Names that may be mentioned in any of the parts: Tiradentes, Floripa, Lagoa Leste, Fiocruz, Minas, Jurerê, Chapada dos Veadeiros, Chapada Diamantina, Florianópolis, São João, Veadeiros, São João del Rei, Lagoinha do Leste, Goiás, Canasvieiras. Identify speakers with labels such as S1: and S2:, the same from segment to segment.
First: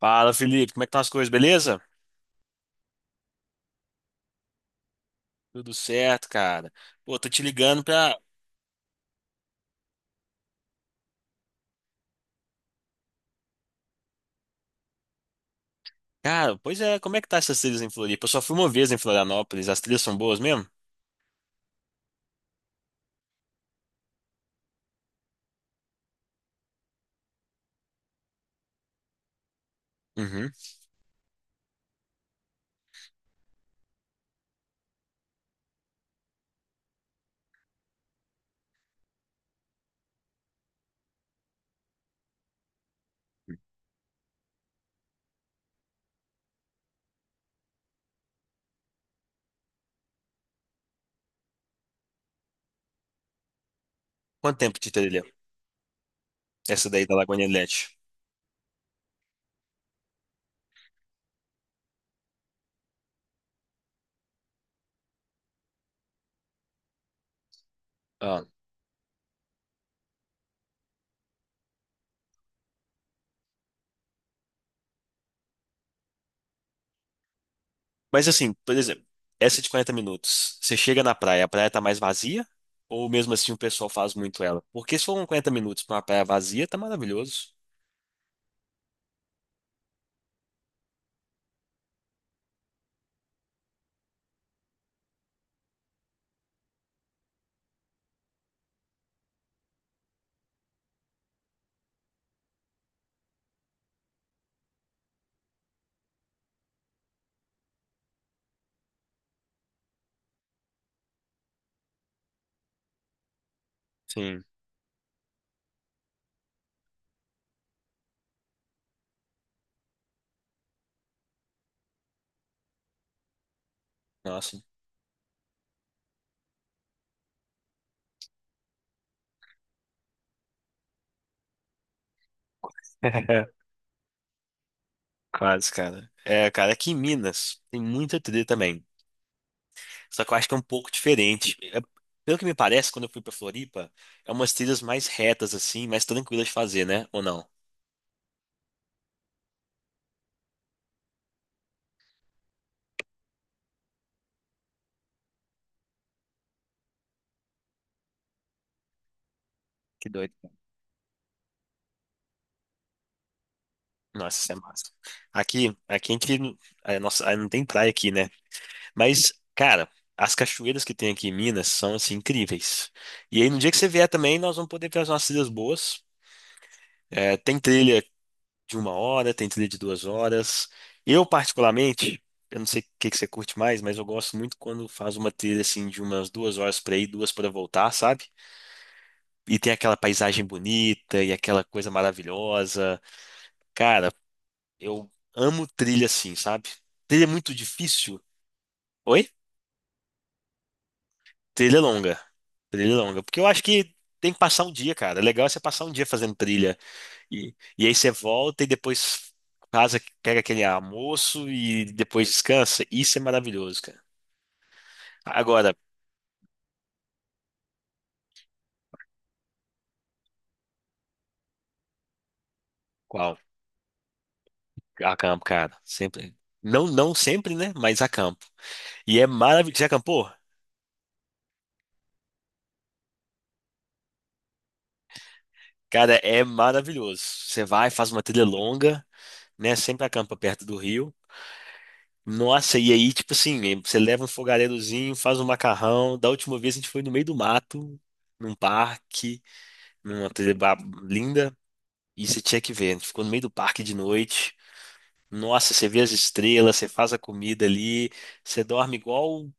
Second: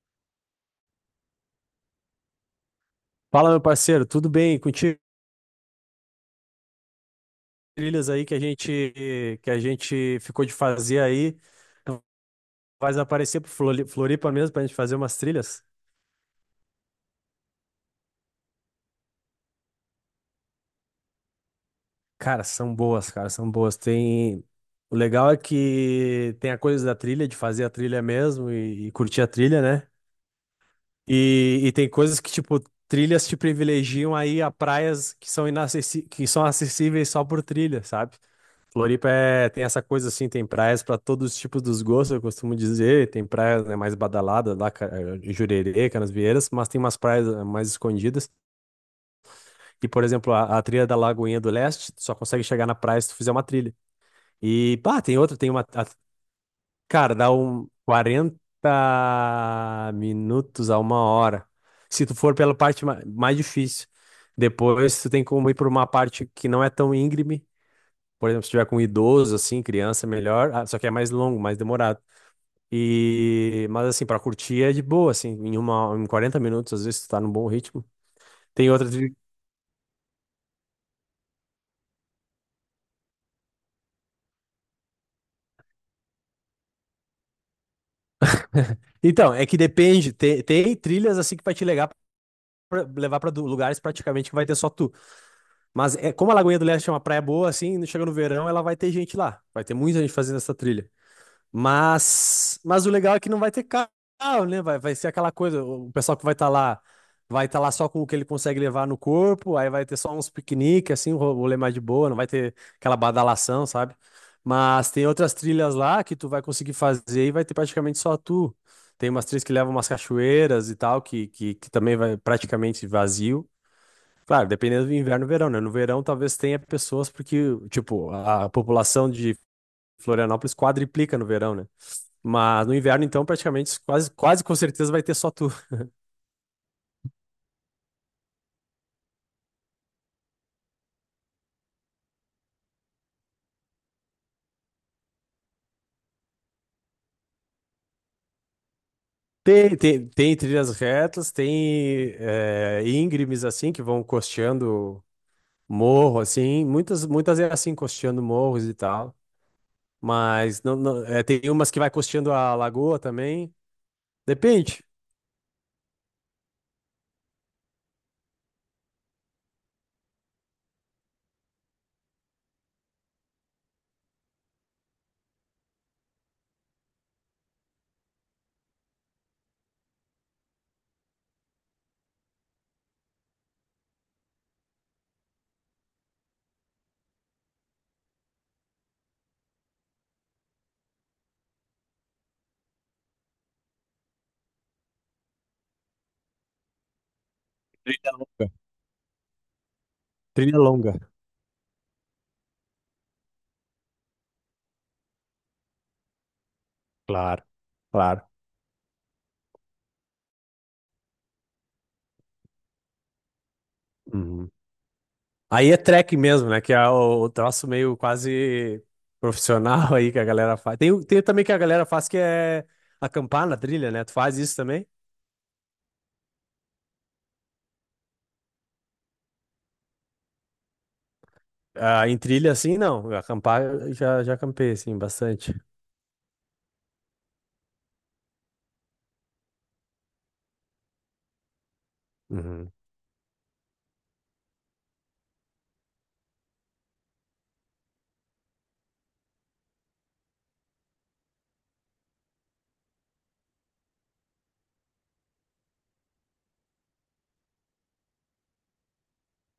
S1: Fala, Felipe, como é que estão as coisas, beleza?
S2: Fala, meu parceiro, tudo bem? Contigo,
S1: Tudo certo, cara. Pô, tô te ligando
S2: trilhas
S1: pra.
S2: aí que a gente ficou de fazer aí, vai aparecer pro Floripa mesmo pra gente fazer umas trilhas?
S1: Cara, pois é, como é que tá essas trilhas em Floripa? Eu só fui uma vez em Florianópolis, as trilhas são boas mesmo?
S2: Cara, são boas, cara, são boas. Tem o legal é que tem a coisa da trilha, de fazer a trilha mesmo e curtir a trilha, né?
S1: Uhum.
S2: E tem coisas que tipo trilhas te privilegiam aí a praias que são que são acessíveis só por trilha, sabe? Floripa é, tem essa coisa assim, tem praias para todos os tipos dos gostos, eu costumo dizer. Tem praias, né, mais badaladas lá, Jurerê, Canasvieiras, mas tem umas praias mais escondidas. E, por exemplo, a trilha da Lagoinha do Leste, tu só consegue chegar na praia se tu fizer uma trilha.
S1: Quanto
S2: E,
S1: tempo de
S2: pá, tem
S1: trilha?
S2: outra,
S1: Essa daí da
S2: cara, dá
S1: Lagoa
S2: um
S1: Leste.
S2: 40 minutos a uma hora. Se tu for pela parte mais difícil. Depois tu tem como ir por uma parte que não é tão íngreme, por exemplo,
S1: Ah.
S2: se tiver com idoso, assim, criança, é melhor. Ah, só que é mais longo, mais demorado. Mas, assim, pra curtir é de boa, assim. Em 40 minutos, às vezes, tu tá num bom ritmo.
S1: Mas assim,
S2: Tem
S1: por
S2: outras...
S1: exemplo, essa de 40 minutos, você chega na praia, a praia tá mais vazia? Ou mesmo assim o pessoal faz muito ela? Porque se for uns 40 minutos pra uma praia vazia, tá maravilhoso.
S2: Então, é que depende. Tem trilhas, assim, que vai te levar pra, lugares praticamente que vai ter só tu. Mas é... como a Lagoinha do Leste é uma praia boa, assim, chega no verão, ela vai ter gente lá. Vai ter muita gente fazendo essa trilha. Mas o legal é que não vai ter carro, né? Vai, vai ser aquela coisa, o pessoal que vai estar lá só com o que ele consegue levar no corpo, aí vai ter só uns piqueniques, assim, um rolê mais de boa, não vai ter aquela badalação, sabe?
S1: Sim.
S2: Mas tem outras trilhas lá que tu vai conseguir fazer e vai ter praticamente só tu. Tem umas trilhas que levam umas cachoeiras e tal, que também vai praticamente vazio. Claro,
S1: Nossa.
S2: dependendo do inverno e verão, né? No verão talvez tenha pessoas, porque, tipo, a população de Florianópolis quadriplica no verão, né? Mas no inverno, então, praticamente quase, quase com certeza vai ter só tu.
S1: Quase, cara. É, cara, aqui em Minas tem muita trilha também. Só que eu acho que é um pouco diferente. Pelo que me parece, quando eu fui pra Floripa, é umas trilhas mais retas, assim, mais tranquilas de fazer, né? Ou não?
S2: Tem trilhas retas, tem é, íngremes assim que vão costeando morro, assim. Muitas, muitas é assim, costeando morros e tal.
S1: Que doido.
S2: Mas é, tem umas que vai costeando a lagoa também.
S1: Nossa, isso é
S2: Depende.
S1: massa. Aqui a gente, é, nossa, não tem praia aqui, né? Mas, cara, as cachoeiras que tem aqui em Minas são, assim, incríveis. E aí, no dia que você vier também, nós vamos poder fazer umas trilhas boas. É, tem trilha de 1 hora, tem trilha de 2 horas. Eu, particularmente, eu não sei o que que você curte mais, mas eu gosto muito quando faz uma trilha assim de umas 2 horas para ir, duas para voltar, sabe? E tem aquela paisagem bonita e aquela coisa maravilhosa. Cara, eu amo trilha assim, sabe? Trilha é muito
S2: Trilha
S1: difícil.
S2: longa.
S1: Oi?
S2: Trilha longa.
S1: Trilha é longa. Trilha é longa. Porque eu acho que tem que passar um dia, cara. É legal é você passar um dia fazendo trilha.
S2: Claro,
S1: E aí você
S2: claro.
S1: volta e depois casa, pega aquele almoço e depois descansa. Isso é maravilhoso, cara.
S2: Uhum. Aí
S1: Agora,
S2: é track mesmo, né? Que é o troço meio quase profissional aí que a galera faz. Tem também que a galera faz que é
S1: qual?
S2: acampar na trilha, né? Tu faz isso também?
S1: Acampo, cara. Sempre. Não, não sempre, né? Mas acampo. E é maravilhoso. Já acampou?
S2: Ah, em trilha, assim, não. Acampar, eu já acampei, assim, bastante.
S1: Cara, é maravilhoso. Você vai, faz uma trilha longa, né? Sempre acampa perto do rio.
S2: Uhum.
S1: Nossa, e aí, tipo assim, você leva um fogareirozinho, faz um macarrão. Da última vez a gente foi no meio do mato, num parque, numa trilha linda. E você tinha que ver, a gente ficou no meio do parque de noite. Nossa, você vê as estrelas, você faz a comida ali, você dorme igual.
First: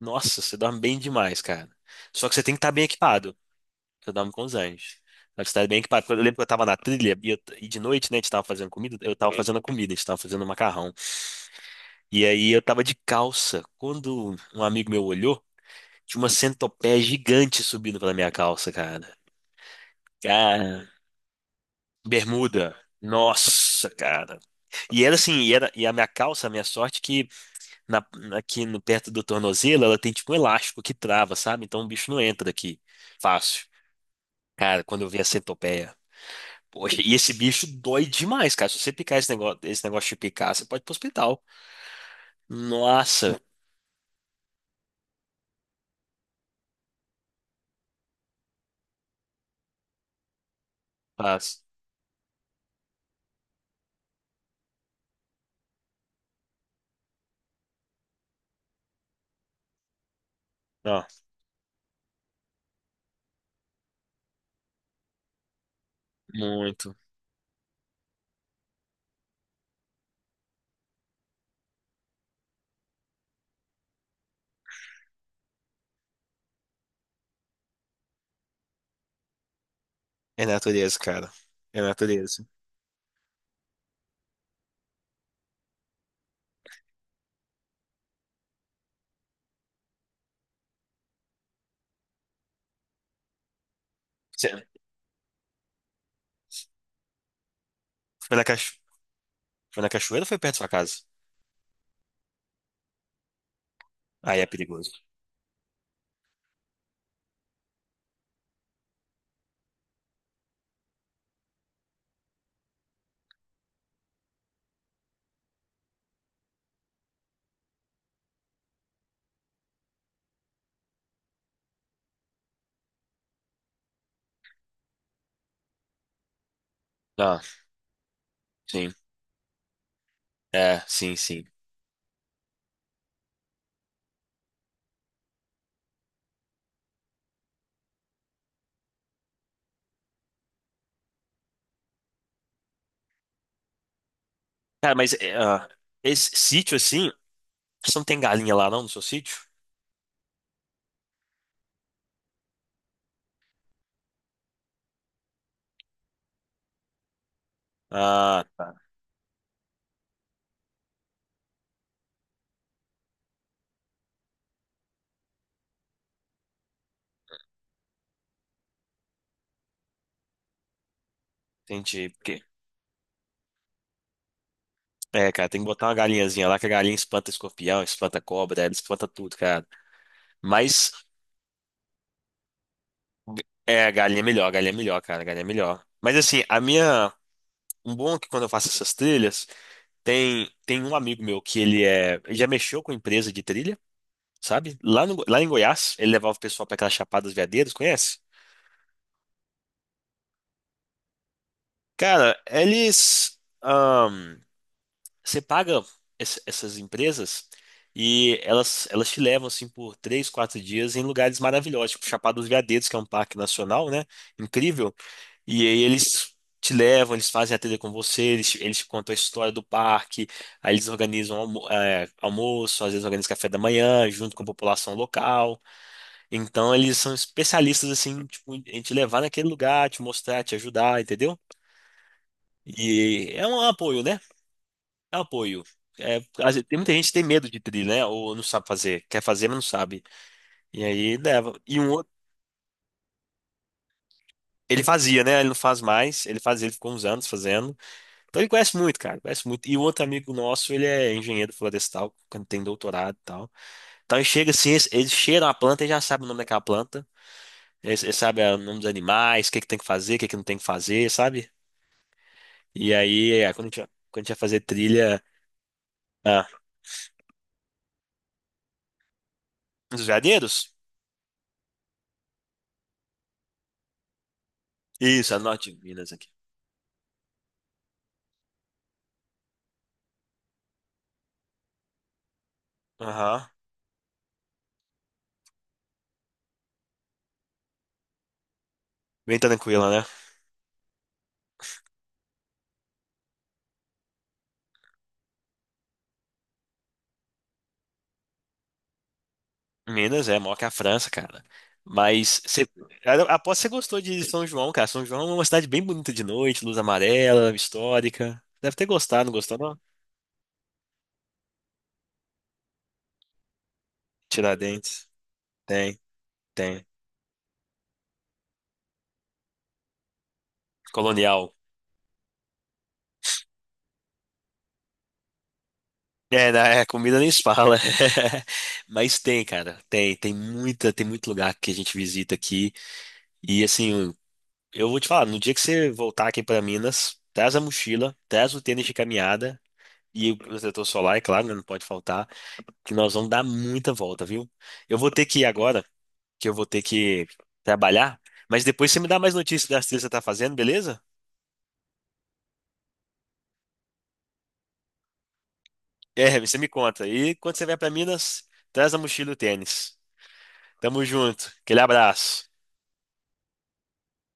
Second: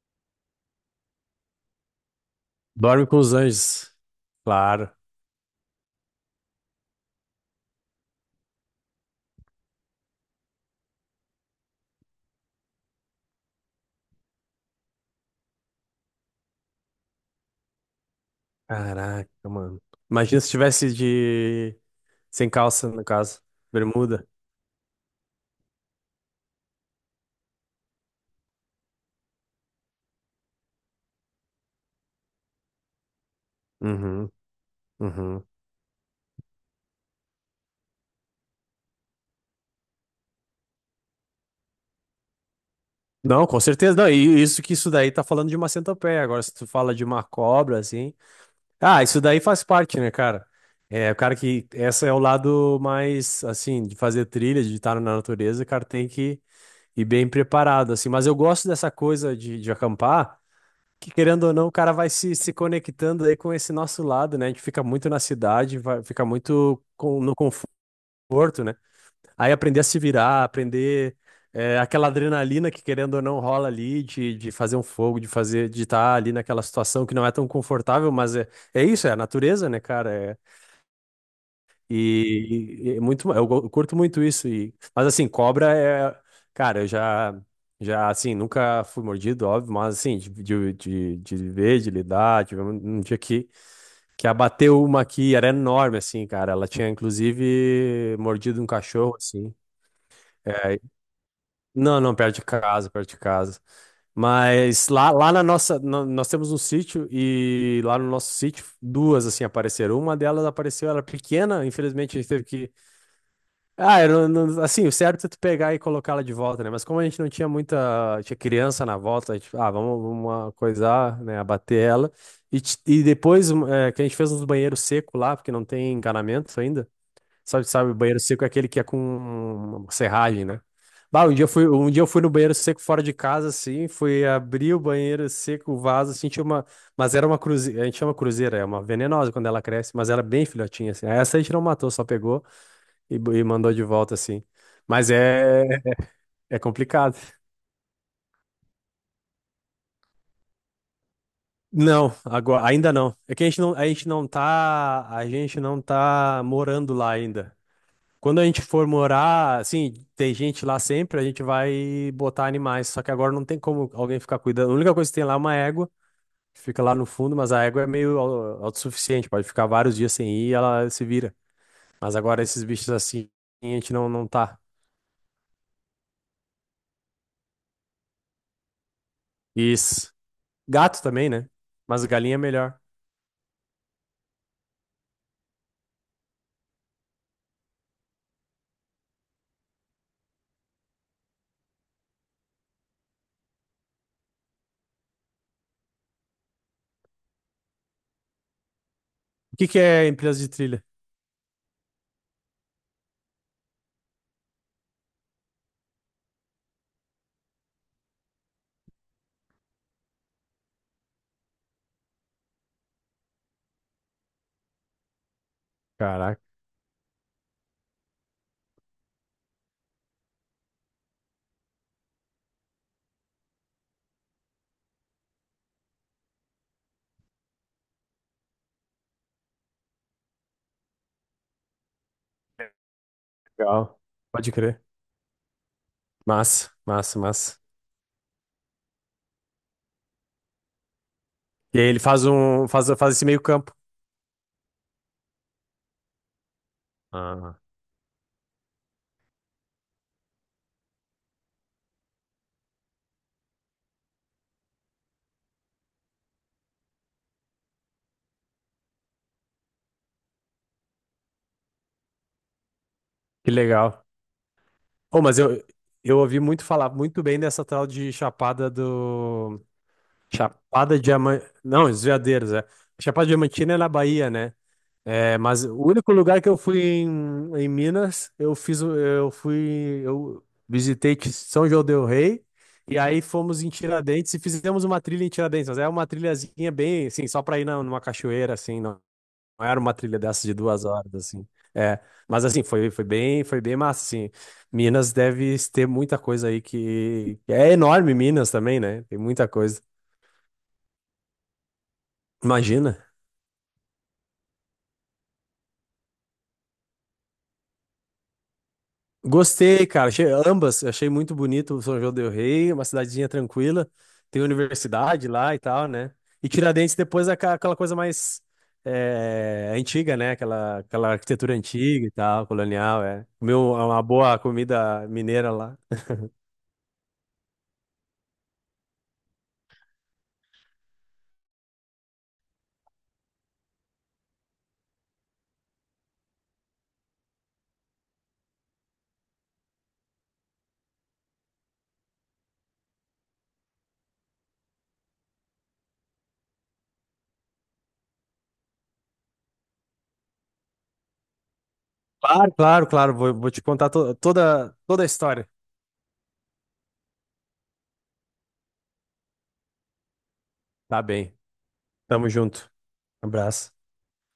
S1: Nossa, você dorme bem demais, cara. Só que você tem que estar bem
S2: Dorme com os
S1: equipado.
S2: anjos.
S1: Eu dorme com os
S2: Claro.
S1: anjos. Só que você tá bem equipado. Porque eu lembro que eu tava na trilha e de noite, né, a gente tava fazendo comida. Eu tava fazendo a comida, a gente tava fazendo macarrão. E aí eu tava de calça. Quando um amigo meu olhou, tinha uma centopeia gigante subindo pela minha calça, cara.
S2: Caraca, mano. Imagina se
S1: Cara,
S2: tivesse de... Sem
S1: bermuda.
S2: calça, no caso.
S1: Nossa,
S2: Bermuda.
S1: cara. E era assim, e a minha calça, a minha sorte, é que na, aqui no, perto do tornozelo, ela tem tipo um elástico que trava, sabe? Então o bicho não entra aqui. Fácil.
S2: Uhum,
S1: Cara, quando eu vi a
S2: uhum.
S1: centopeia. Poxa, e esse bicho dói demais, cara. Se você picar esse negócio de picar, você pode ir pro hospital. Nossa,
S2: Não, com certeza não. E isso que isso daí tá falando de uma centopeia. Agora, se tu fala de uma cobra, assim... Ah, isso daí faz parte, né, cara? É, o cara
S1: fácil.
S2: que. Essa é o lado mais, assim, de fazer trilha, de estar na natureza, o cara tem que ir bem preparado, assim. Mas eu gosto dessa coisa de acampar,
S1: Ó,
S2: que querendo ou não, o cara vai se conectando aí com esse nosso lado, né? A gente fica muito na cidade, vai, fica muito
S1: muito.
S2: no conforto, né? Aí aprender a se virar, aprender é, aquela adrenalina que querendo ou não rola ali de fazer um fogo, de fazer, de estar ali naquela situação que não é tão confortável, mas é, é isso, é a natureza, né, cara? É,
S1: É natureza, cara. É
S2: e,
S1: natureza.
S2: e é muito, eu curto muito isso. E, mas assim, cobra é, cara, eu já assim, nunca fui mordido, óbvio, mas assim, de ver, de lidar, tive um, um dia que
S1: Você-
S2: abateu uma aqui, era enorme, assim, cara. Ela tinha, inclusive,
S1: Foi na,
S2: mordido um
S1: cacho...
S2: cachorro, assim.
S1: foi na cachoeira ou foi perto da sua
S2: É,
S1: casa?
S2: Não, não, perto de casa, perto de casa.
S1: Aí é
S2: Mas
S1: perigoso.
S2: lá, lá na nossa, nós temos um sítio e lá no nosso sítio duas assim apareceram. Uma delas apareceu, ela era pequena, infelizmente a gente teve que, ah, eu assim, o certo é tu pegar e colocar ela de volta, né? Mas como a gente não tinha muita, tinha criança na volta, a gente, ah, vamos, vamos coisar, né, abater ela. E, e depois que a gente fez uns banheiros secos lá, porque não tem encanamento ainda.
S1: Ah,
S2: Sabe, o banheiro seco é aquele que é
S1: sim.
S2: com serragem, né?
S1: É, sim,
S2: Bah,
S1: sim.
S2: um dia eu fui no banheiro seco fora de casa, assim, fui abrir o banheiro seco, o vaso, assim, tinha uma. Mas era uma cruzeira, a gente chama cruzeira, é uma venenosa quando ela cresce, mas era bem filhotinha, assim. Aí essa a gente não matou, só pegou e mandou de volta, assim.
S1: Cara,
S2: Mas
S1: mas é,
S2: é,
S1: ah, esse
S2: é
S1: sítio assim.
S2: complicado.
S1: Você não tem galinha lá não no seu sítio?
S2: Não, agora, ainda não. É que a gente não tá morando lá ainda. Quando
S1: Ah,
S2: a gente
S1: tá.
S2: for morar, assim, tem gente lá sempre, a gente vai botar animais. Só que agora não tem como alguém ficar cuidando. A única coisa que tem lá é uma égua, que fica lá no fundo, mas a égua é meio autossuficiente, pode ficar vários dias sem ir e ela se vira.
S1: Entendi.
S2: Mas
S1: Porque,
S2: agora esses bichos assim, a gente não tá.
S1: é, cara, tem que botar uma galinhazinha lá, que a galinha espanta escorpião, espanta cobra, ela espanta tudo, cara.
S2: Isso.
S1: Mas
S2: Gato também, né? Mas galinha é melhor.
S1: é, a galinha é melhor, a galinha é melhor, cara, a galinha é melhor. Mas assim, a minha. Um bom é que quando eu faço essas trilhas, tem um amigo meu que ele é. Ele já mexeu com empresa de trilha, sabe? Lá, no, lá em Goiás, ele levava o pessoal pra aquelas Chapadas Veadeiras, conhece?
S2: O que que é empresa de trilha?
S1: Cara, eles. Você paga essas empresas e elas te levam assim por 3, 4 dias em lugares maravilhosos, tipo Chapada dos Veadeiros, que é um parque nacional, né? Incrível. E aí eles
S2: Caraca,
S1: te levam, eles fazem a trilha com você, eles, eles te contam a história do parque, aí eles organizam é, almoço, às vezes organizam café da manhã, junto com a população local. Então eles são especialistas assim, tipo, em te levar naquele lugar, te mostrar, te ajudar, entendeu? E é um
S2: legal.
S1: apoio, né?
S2: Pode crer.
S1: Eu apoio. É, às vezes
S2: Massa,
S1: tem muita gente que
S2: massa,
S1: tem medo
S2: massa.
S1: de tri, né? Ou não sabe fazer. Quer fazer, mas não sabe. E aí leva.
S2: E
S1: E
S2: aí
S1: um
S2: ele
S1: outro.
S2: faz um, faz, faz esse meio campo.
S1: Ele fazia, né? Ele não faz mais. Ele fazia, ele ficou uns anos
S2: Ah,
S1: fazendo. Então ele conhece muito, cara. Conhece muito. E o outro amigo nosso, ele é engenheiro florestal, quando tem doutorado e tal. Então ele chega assim, eles cheiram a planta e já sabe o nome daquela planta. Eles sabem ah, o nome dos animais, o que que tem que fazer, o que que não tem que fazer, sabe? E aí,
S2: que
S1: é, quando a gente,
S2: legal.
S1: quando a gente ia fazer
S2: Oh,
S1: trilha.
S2: mas eu ouvi
S1: Ah,
S2: muito falar muito bem dessa tal de Chapada do.
S1: nos veadeiros?
S2: Chapada Diamantina. Não, Veadeiros, é. Chapada Diamantina é na Bahia, né?
S1: Isso,
S2: É,
S1: a
S2: mas
S1: norte
S2: o
S1: de
S2: único
S1: Minas aqui.
S2: lugar que eu fui em, em Minas, eu fiz. Eu fui. Eu visitei São João del Rei. E aí
S1: Aham.
S2: fomos em Tiradentes e fizemos uma trilha em Tiradentes, mas é uma trilhazinha bem, assim, só para ir numa cachoeira, assim, não,
S1: Bem
S2: não era
S1: tranquila,
S2: uma
S1: né?
S2: trilha dessas de 2 horas, assim. É, mas assim, foi, foi bem massa, assim. Minas deve ter muita coisa aí que... É enorme Minas também, né? Tem muita coisa.
S1: Minas é maior que a França, cara. Mas você,
S2: Imagina.
S1: eu aposto que você gostou de São João, cara. São João é uma cidade bem bonita de noite, luz amarela, histórica. Deve ter gostado, não gostou, não?
S2: Gostei, cara. Achei ambas. Achei muito bonito o São João del Rei, uma cidadezinha tranquila. Tem
S1: Tiradentes.
S2: universidade lá e tal,
S1: Tem,
S2: né? E
S1: tem.
S2: Tiradentes depois é aquela coisa mais é, antiga, né? Aquela, aquela
S1: Colonial.
S2: arquitetura antiga e tal, colonial, é. Comeu uma boa comida mineira lá.
S1: É, na é, comida nem se fala. Mas tem, cara. Tem muita, tem muito lugar que a gente visita aqui. E assim, eu vou te falar, no dia que você voltar aqui para Minas, traz a mochila, traz o tênis de caminhada e o protetor solar, é claro, né, não pode faltar. Que nós vamos dar muita volta, viu? Eu vou ter que ir agora, que eu vou ter que trabalhar, mas depois você me dá mais notícias das trilhas que você tá fazendo, beleza?
S2: Claro, claro, claro. Vou, vou te contar toda, toda a história.
S1: É, você me conta. E quando você vier para Minas, traz a mochila e o tênis.
S2: Tá
S1: Tamo
S2: bem.
S1: junto. Aquele
S2: Tamo
S1: abraço.
S2: junto. Abraço.